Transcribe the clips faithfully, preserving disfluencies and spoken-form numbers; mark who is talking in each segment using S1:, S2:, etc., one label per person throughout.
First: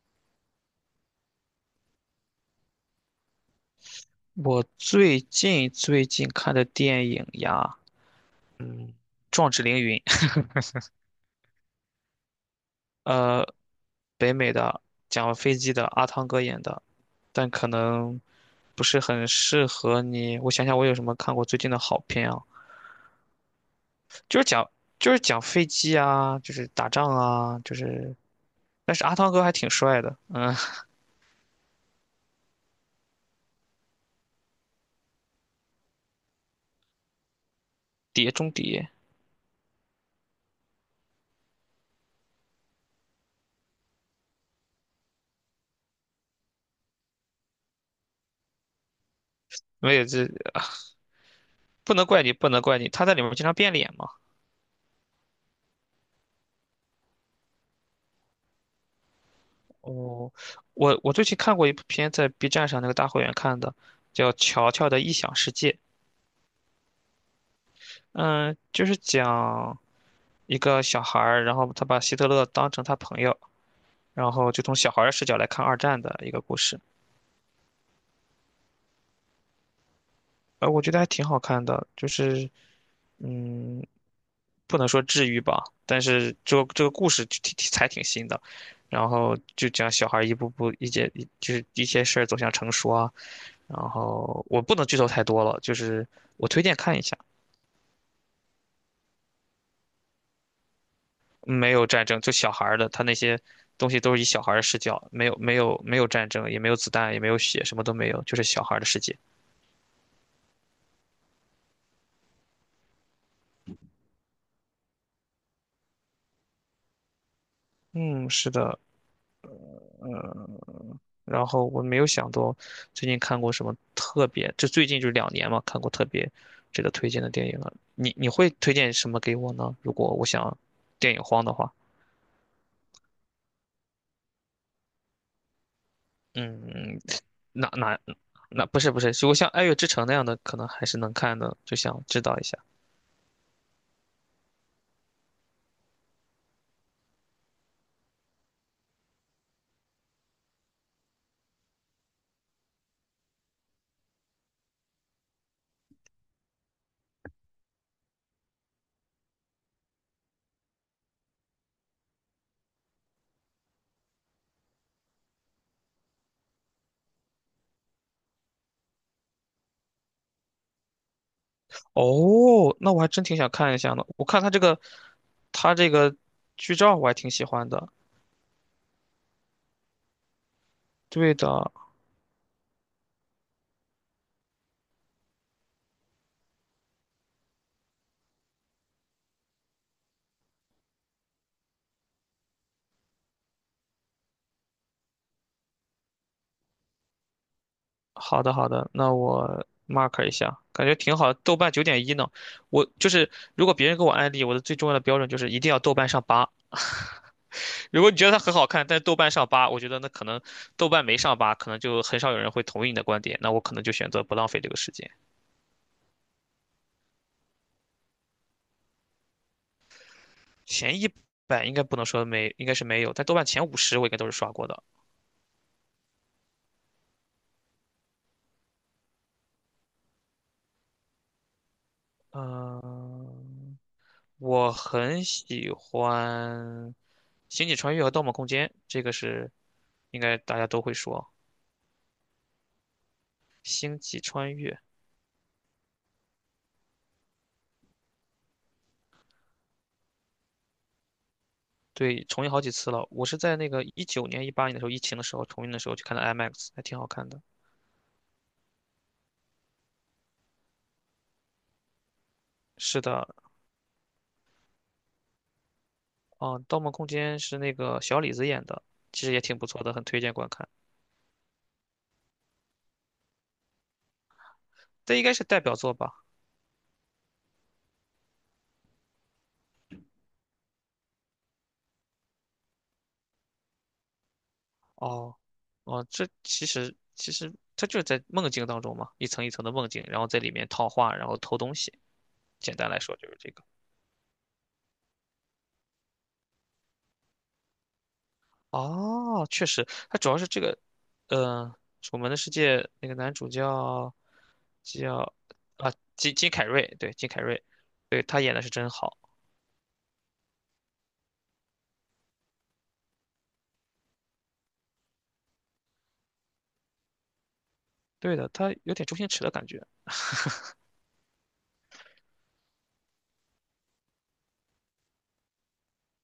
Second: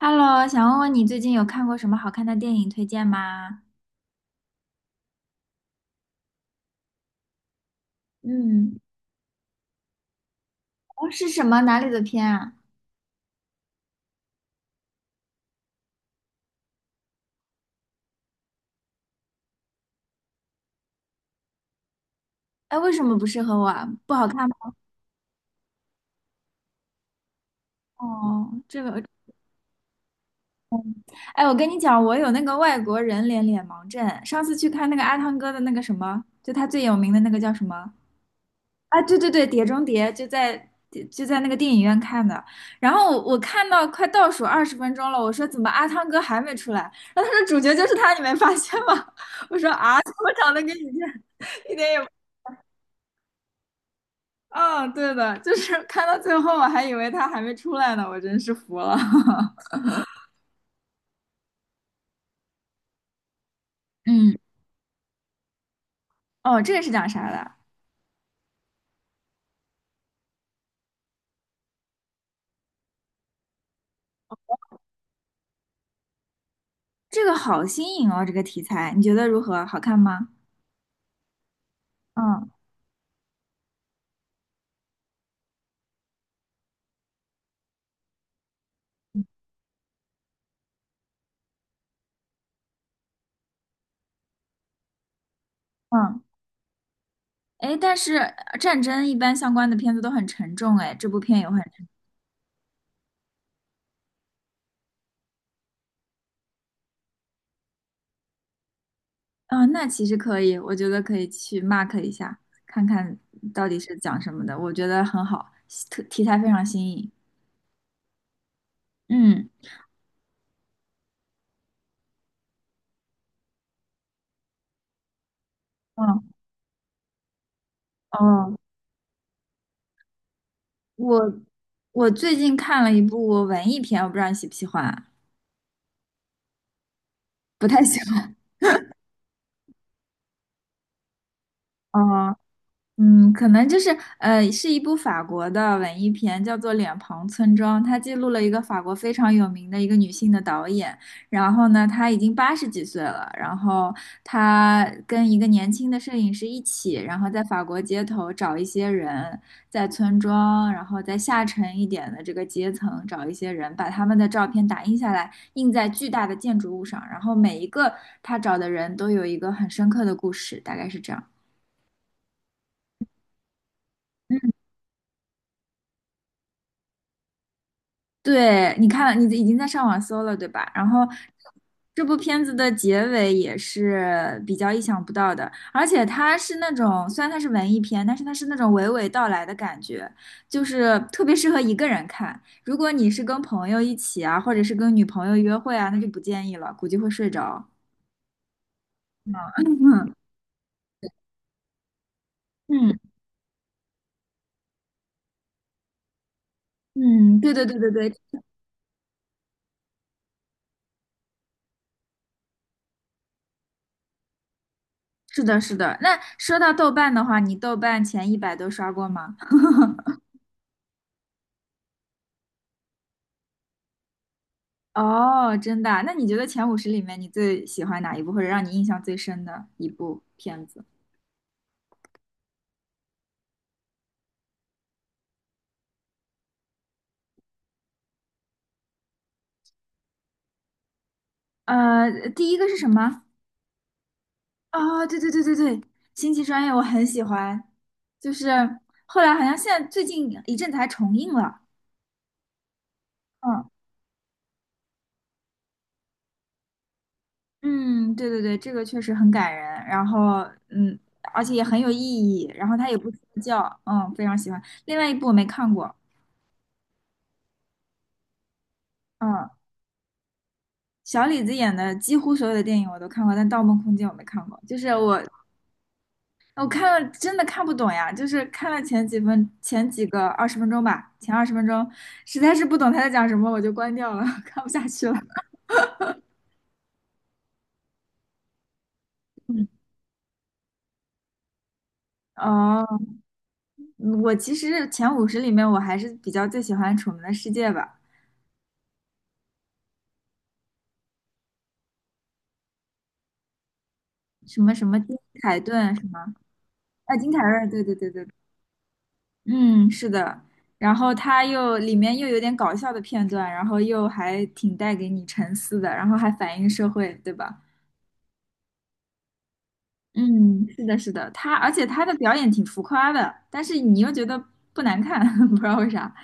S1: Hello，想问问你最近有看过什么好看的电影推荐吗？
S2: 我最近最近看的电影呀，
S1: 嗯，
S2: 嗯，《壮志凌云》，
S1: 哦，是什么？哪里的片啊？
S2: 呃，北美的，讲飞机的，阿汤哥演的，但可能不是很适合你。我想想，我有什么看过最近的好片啊？
S1: 哎，为什么不适合我啊？不好
S2: 就是
S1: 看
S2: 讲
S1: 吗？
S2: 就是讲飞机啊，就是打仗啊，就是，
S1: 哦，这
S2: 但
S1: 个，
S2: 是阿汤哥还挺帅的，嗯。
S1: 哎，我跟你讲，我有那个外国人脸脸盲症。上次去看那个阿汤哥的那个什么，就他最有名的那个叫什么？
S2: 碟中谍。
S1: 啊，对对对，《碟中谍》就在就在那个电影院看的。然后我我看到快倒数二十分钟了，我说怎么阿汤哥还没出来？然后他说主角就是他，你没发现吗？我说
S2: 没
S1: 啊，
S2: 有
S1: 怎
S2: 这
S1: 么长得跟你这 一点
S2: 不
S1: 也不
S2: 能怪你，不能怪你，他在里面经常变脸嘛。
S1: 嗯，对的，就是看到最后，我还以为他还没出来呢，我真是服了。
S2: 哦，我我最近看过一部片，在 B 站上那个大会员看的，叫
S1: 嗯，
S2: 《乔乔的异想世界》。
S1: 哦，这个是讲啥的？
S2: 嗯，就是讲一个小孩儿，然后他把希特勒当成他朋友，然后就从小孩儿的视角来看二战的一个故事。
S1: 这个好新颖哦，这个题材，你觉得如何？好看吗？
S2: 呃，我觉得还挺好看的，就是
S1: 嗯
S2: 嗯，不能说治愈吧，但是这个这个故事就挺挺才挺新的，然后就讲小孩儿一步步一些就是一些事儿走向成熟啊，然后我不能剧透太多了，就是
S1: 嗯，
S2: 我推荐看一下，
S1: 哎，但是呃战争一般相关的片子都很沉重，哎，这部片有很
S2: 没
S1: 沉，
S2: 有战争，就小孩儿的，他那些东西都是以小孩儿的视角，没有没有没有战争，也没有子弹，也没有血，什么都没有，就是小孩儿的世界。
S1: 啊、那其实可以，我觉得可以去 mark 一下，看看到底是讲什么的，我觉得很好，特题材非常新颖。
S2: 嗯，是的。
S1: 嗯，
S2: 然后我没有想到最近看过什么特别，就最近就两年嘛，看过特
S1: 嗯
S2: 别值得推荐的电影了。你你会
S1: 哦，
S2: 推荐什么给我呢？如果我想电影
S1: 我
S2: 荒的话，
S1: 我最近看了一部文艺片，我不知道你喜不喜欢，
S2: 嗯，
S1: 不
S2: 那
S1: 太喜
S2: 那
S1: 欢。
S2: 那不是不是，如果像《爱乐之城》那样的，可能还是能看的，就想知
S1: 哦，
S2: 道一下。
S1: 嗯，可能就是呃，是一部法国的文艺片，叫做《脸庞村庄》，它记录了一个法国非常有名的一个女性的导演。然后呢，她已经八十几岁了，然后她跟一个年轻的摄影师一起，然后在法国街头找一些人，在村庄，然后在下沉一点的这个阶层找一些人，把他们的照片打印下来，印在巨大的建筑物上，然后每一个他找的人都有一个很深刻的故事，大概是这样。
S2: 哦，那我还真挺想看一下呢。我看他
S1: 嗯，
S2: 这个，他这个剧照我还挺喜欢的。
S1: 对，你看了你已经在上网搜了，对吧？然后
S2: 对的，
S1: 这部片子的结尾也是比较意想不到的，而且它是那种，虽然它是文艺片，但是它是那种娓娓道来的感觉，就是特别适合一个人看。如果你是跟朋友一起啊，或者是跟女朋友约会啊，那就不建议了，估计会睡着。
S2: 好的好的，那
S1: 嗯
S2: 我 mark 一下，感觉挺好。豆瓣九点一呢，我
S1: 嗯
S2: 就是如果别人给我安利，我的最重要的标准就是一定要豆瓣上八。
S1: 嗯，对对对对
S2: 如果你
S1: 对，
S2: 觉得它很好看，但是豆瓣上八，我觉得那可能豆瓣没上八，可能就很少有人会同意你的观点。那我可能就选择不浪费这个时间。
S1: 是的，是的。那说到豆瓣的话，你豆瓣前一百都刷过吗？
S2: 前一百应该不能说没，应该是没有，但豆瓣前五十我应该都是刷过的。
S1: 哦，真的啊那你觉得前五十里面你最喜欢哪一部，或者让你印象最深的一部片子？
S2: 嗯、我很喜欢《星际穿越》和《盗梦空间》，这个是应该大家都会说
S1: 呃，第一个是什么？
S2: 《星际穿越》。
S1: 哦，对对对对对，《星际穿越》我很喜欢，就是后来好像现在最近一阵子还重映了。
S2: 对，重映好几次了。我是在那
S1: 嗯
S2: 个一九年、一八年的时候，疫情的时候重映的时候去看的 IMAX，还挺好看的。
S1: 嗯，对对对，这个确实很感人，然后嗯，而且也很有意义，然后它也
S2: 是
S1: 不说
S2: 的，
S1: 教，嗯，非常喜欢。另外一部我没看过，
S2: 啊，《盗梦空间》是那个小李子演的，其实也挺
S1: 嗯。
S2: 不错的，很推荐观看。
S1: 小李子演的几乎所有的电影我都看过，但《盗梦空间》我没看过。就是
S2: 这
S1: 我
S2: 应该是代表作吧？
S1: 我看了真的看不懂呀，就是看了前几分前几个二十分钟吧，前二十分钟实在是不懂他在讲什么，我就关掉了，看不下去了。
S2: 哦，哦，这其实其实它就是在梦境当中嘛，一层一层
S1: 嗯
S2: 的梦境，然后在里面套话，然后偷东西。简单来
S1: 哦，
S2: 说就是这个。
S1: 我其实前五十里面我还是比较最喜欢《楚门的世界》吧，
S2: 哦，确实，它主要是这个，嗯、楚门的世界》那个男主叫
S1: 什么什么金
S2: 叫
S1: 凯
S2: 啊，
S1: 顿什么，
S2: 金金凯瑞，对
S1: 啊，
S2: 金
S1: 金凯
S2: 凯瑞，
S1: 瑞，对对对
S2: 对
S1: 对，
S2: 他演的是真好，
S1: 嗯，是的。然后他又里面又有点搞笑的片段，然后又还挺带给你沉思的，然后还反映社会，对吧？
S2: 对的，他有点周星驰的感觉，
S1: 嗯，是的，是的，他，而且他的表演挺浮夸的，但是你又觉得不难看，不知道为啥。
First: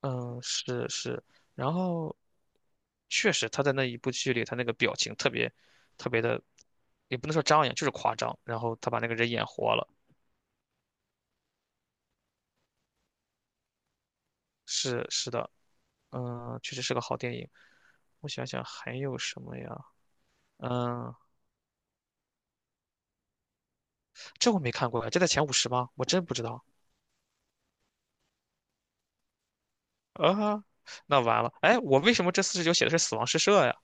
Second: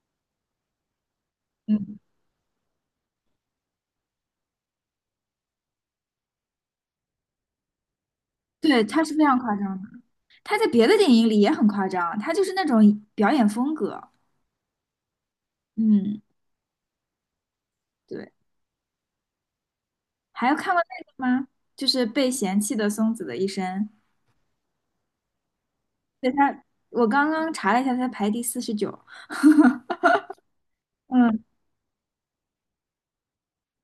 S2: 嗯，是是，然
S1: 嗯，
S2: 后确实他在那一部剧里，他那个表情特别特别的，也不能说张扬，就是夸张，然后
S1: 对，
S2: 他把
S1: 他
S2: 那
S1: 是
S2: 个
S1: 非
S2: 人
S1: 常
S2: 演
S1: 夸
S2: 活
S1: 张的，
S2: 了，
S1: 他在别的电影里也很夸张，他就是那种表演风格。
S2: 是是的，
S1: 嗯，
S2: 嗯，确实是个好电影，我
S1: 对，
S2: 想想还有什么呀，
S1: 还有看过
S2: 嗯。
S1: 那个吗？就是被嫌弃的松子的一生，
S2: 这我没看过呀，这在前五十吗？我真
S1: 对
S2: 不知
S1: 他，
S2: 道
S1: 我刚刚查了一下，他排第四十九。
S2: 啊，那完
S1: 嗯，
S2: 了。哎，我为什么这四十九写的是死亡诗社呀？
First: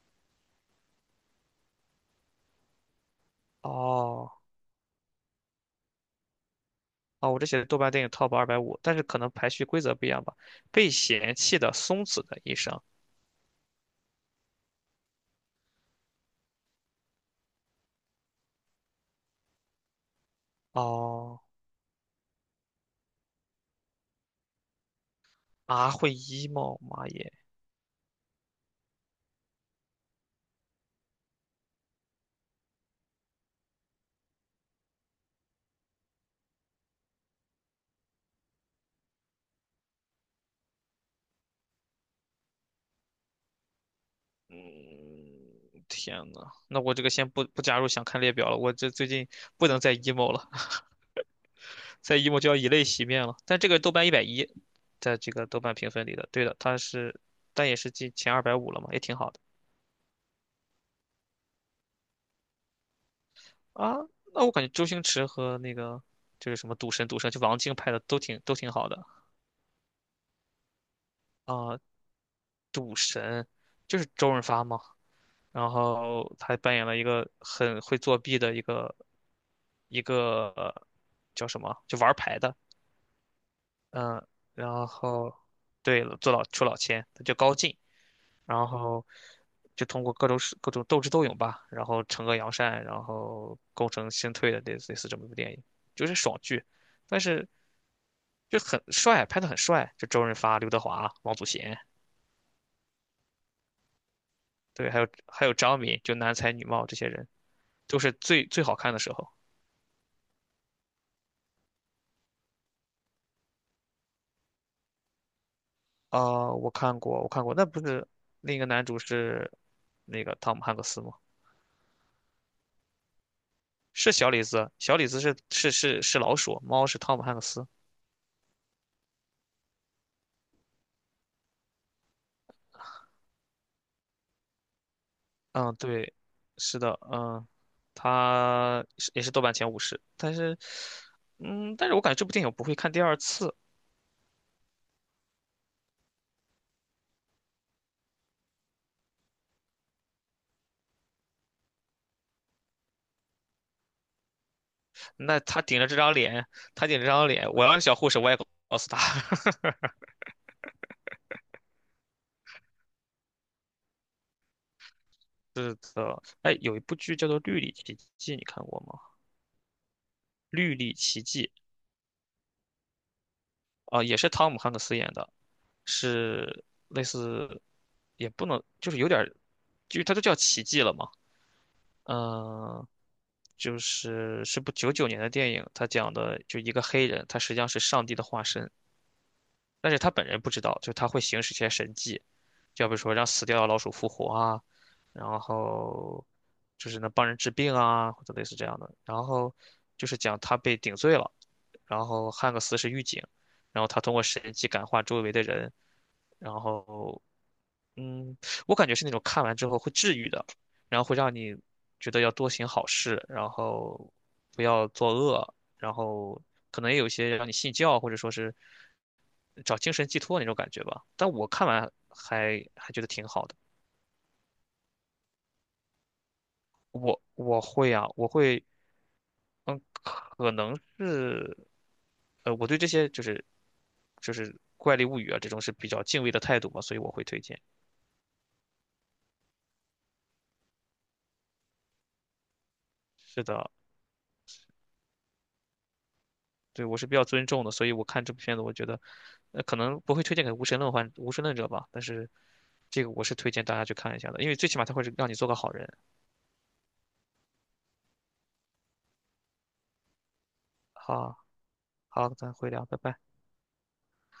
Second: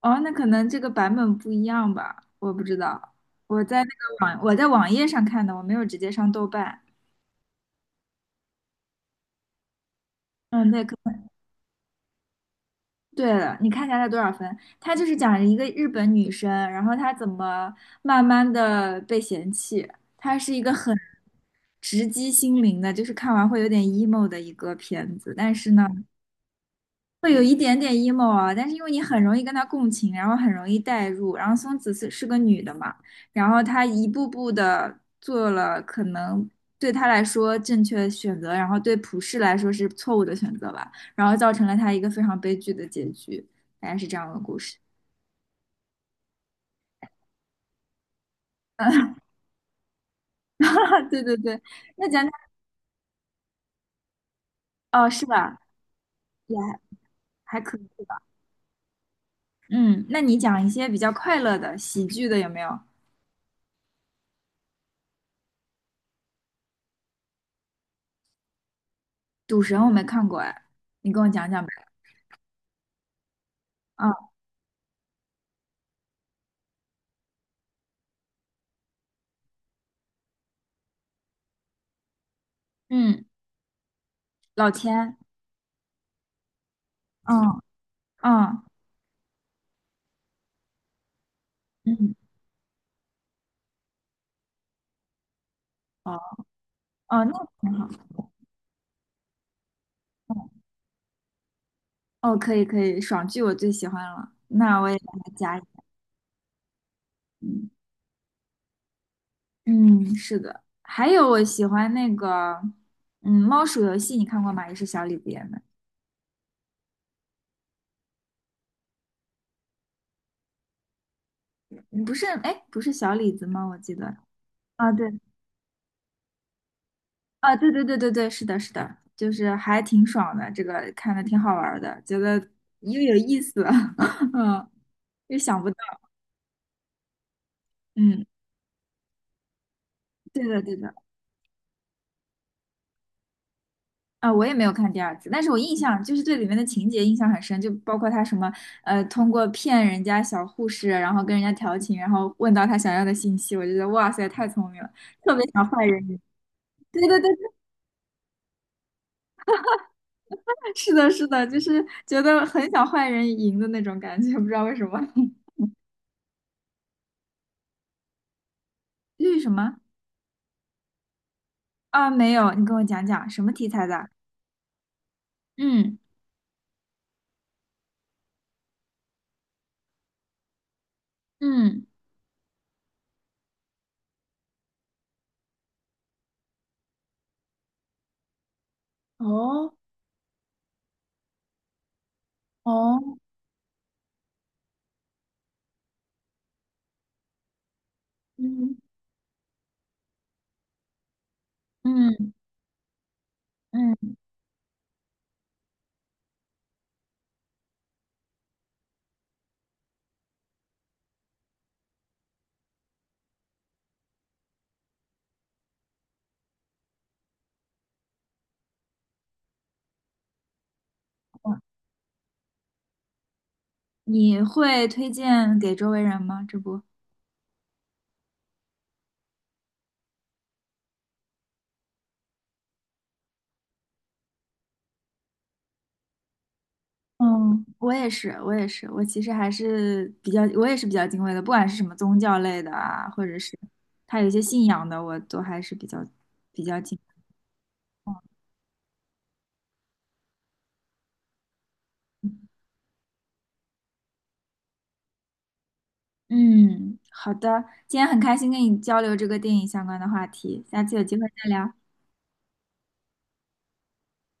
S1: 哦，那可能这个版本不一样吧，我不知道。我在那个
S2: 哦，
S1: 网，我在网页上看的，我没有直接上豆瓣。
S2: 哦，我这写的豆瓣电影 Top 二百五，但是可能排序规则不一样吧。
S1: 嗯，对。
S2: 被嫌弃的松子的一生。
S1: 对了，你看一下他多少分？他就是讲一个日本女生，然后她怎么慢慢的被嫌弃。她是一个很
S2: 哦，
S1: 直击心灵的，就是看完会有点 emo 的一个片子。但是呢，
S2: 啊，会 emo，妈
S1: 会
S2: 耶！
S1: 有一点点 emo 啊，但是因为你很容易跟他共情，然后很容易代入，然后松子是是个女的嘛，然后她一步步的做了可能对她来说正确的选择，然后对普世来说是错误的选择吧，然后造成了她一个非常悲剧的结局，大概是这样的故事。
S2: 嗯，天呐，那我这个先不不加入想看列表了，我这最近不能再 emo 了，
S1: 对对对，那
S2: 再
S1: 讲讲
S2: emo 就要以泪洗面了。但这个豆瓣一百一，
S1: 哦，
S2: 在
S1: 是
S2: 这个
S1: 吧？
S2: 豆瓣评分里的，对
S1: 也
S2: 的，它
S1: 还
S2: 是，
S1: 还
S2: 但也
S1: 可
S2: 是
S1: 以
S2: 进
S1: 吧。
S2: 前二百五了嘛，也挺好的。
S1: 嗯，那你讲一些比较快乐的喜剧的有没有？
S2: 啊，那我感觉周星驰和那个就是什么赌神、赌圣，就王晶拍的都挺都挺好的
S1: 赌神我没看过哎，你跟我讲讲
S2: 啊，
S1: 呗。
S2: 就
S1: 啊，
S2: 是周润发嘛。然后他还扮演了一个很会作弊的一个一个呃叫什么，就玩牌的，
S1: 嗯，
S2: 嗯，
S1: 老
S2: 然
S1: 千。
S2: 后对了，做老出老千，他叫高
S1: 嗯。
S2: 进，
S1: 嗯
S2: 然后就通过各种手各种斗智斗勇吧，然后
S1: 嗯，
S2: 惩恶扬善，然后功成身退的类似类似这么一部电影，就
S1: 哦，
S2: 是爽剧，但
S1: 哦，那
S2: 是
S1: 挺好。
S2: 就很帅，拍的很帅，就周润发、刘德华、王祖贤，
S1: 哦，可以可以，爽剧我最喜欢了，那我
S2: 对，
S1: 也
S2: 还有
S1: 把它
S2: 还有
S1: 加一。
S2: 张敏，就男才女貌这些人
S1: 嗯
S2: 都是最最好看的时候。
S1: 嗯，是的，还有我喜欢那个，嗯，猫鼠游戏你看过吗？也是小李子演的，
S2: 啊、我看过，我看过，那不是另一个男主是那个汤姆汉克斯吗？
S1: 嗯不是，哎，不是小李子吗？我记
S2: 是
S1: 得。
S2: 小李子，
S1: 啊，
S2: 小李
S1: 对，
S2: 子是是是是老鼠，猫是汤姆汉克
S1: 啊，
S2: 斯。
S1: 对对对对对，是的，是的，就是还挺爽的，这个看的挺好玩儿的，觉得又有意思，嗯，又想不
S2: 嗯，
S1: 到，
S2: 对，是的，嗯，
S1: 嗯，
S2: 他是也是豆瓣前五十，但
S1: 对
S2: 是，
S1: 的对的，
S2: 嗯，但是我感觉这部电影我不会看第二次。
S1: 啊，我也没有看第二次，但是我印象就是对里面的情节印象很深，就包括他什么呃，通过骗人家小护士，然后跟人家调情，然后问到他想要的信息，我就觉得哇塞，太聪明了，特
S2: 那
S1: 别
S2: 他
S1: 想
S2: 顶
S1: 坏
S2: 着这
S1: 人
S2: 张
S1: 赢。
S2: 脸，他顶
S1: 对
S2: 着这
S1: 对
S2: 张
S1: 对，
S2: 脸，我要是小护士，我也告诉他。
S1: 是的，是的，就是觉得很想坏人赢的那种感觉，不知道为什么。
S2: 呃，哎，有一部剧叫做《绿里奇迹》，你看过吗？
S1: 绿什么？
S2: 《绿里奇迹》
S1: 啊，没有，你跟我讲讲什么题材
S2: 啊、
S1: 的？
S2: 也是汤姆汉克斯演的，
S1: 嗯
S2: 是类似，也不能，就是有点儿，就是它都叫奇迹了嘛。
S1: 嗯，
S2: 嗯、就是是部九九年的电影，他讲的就一个黑人，他实际上是上帝的化身，
S1: 哦
S2: 但是他本人不知道，就他会行使一些神迹，就比如
S1: 哦，
S2: 说让死掉的老鼠复活啊，然后就是能帮人治病啊，或者类似这
S1: 嗯
S2: 样的。然后就是讲他被顶罪了，然后
S1: 嗯
S2: 汉克斯是狱警，然后他通
S1: 嗯，
S2: 过神迹感化周围的人，然后嗯，我感觉是那种看完之后会治愈的，然后会让你觉得要多行好事，然后不要作恶，然后可能也有一些让你信教或者说是找精神寄托那种感觉吧。但我看完还还觉得挺好的。
S1: 你会推荐给周围人吗？这不。
S2: 我我会啊，我会，嗯，可能是，呃，我对这些就是就是怪力物语啊这种是比较敬畏的态度嘛，所以我会推荐。
S1: 嗯我也是，我也是，我其实还是比较，我也是比较敬畏的，不管是什么宗教类的啊，或者
S2: 是
S1: 是
S2: 的，
S1: 他有一些信仰的，我都还是比较比较
S2: 对，我
S1: 敬
S2: 是
S1: 畏
S2: 比较尊重的，所以我看这部片子，我觉得，呃，可能不会推荐给无神论患无神论者吧，但是这个我是推荐大家去看一下的，因为最起码他会让你做个好人。
S1: 嗯，好的，今天很开心跟你交流这个电影相关的话题，下次有机会
S2: 好，
S1: 再聊。
S2: 好，咱回聊，拜拜。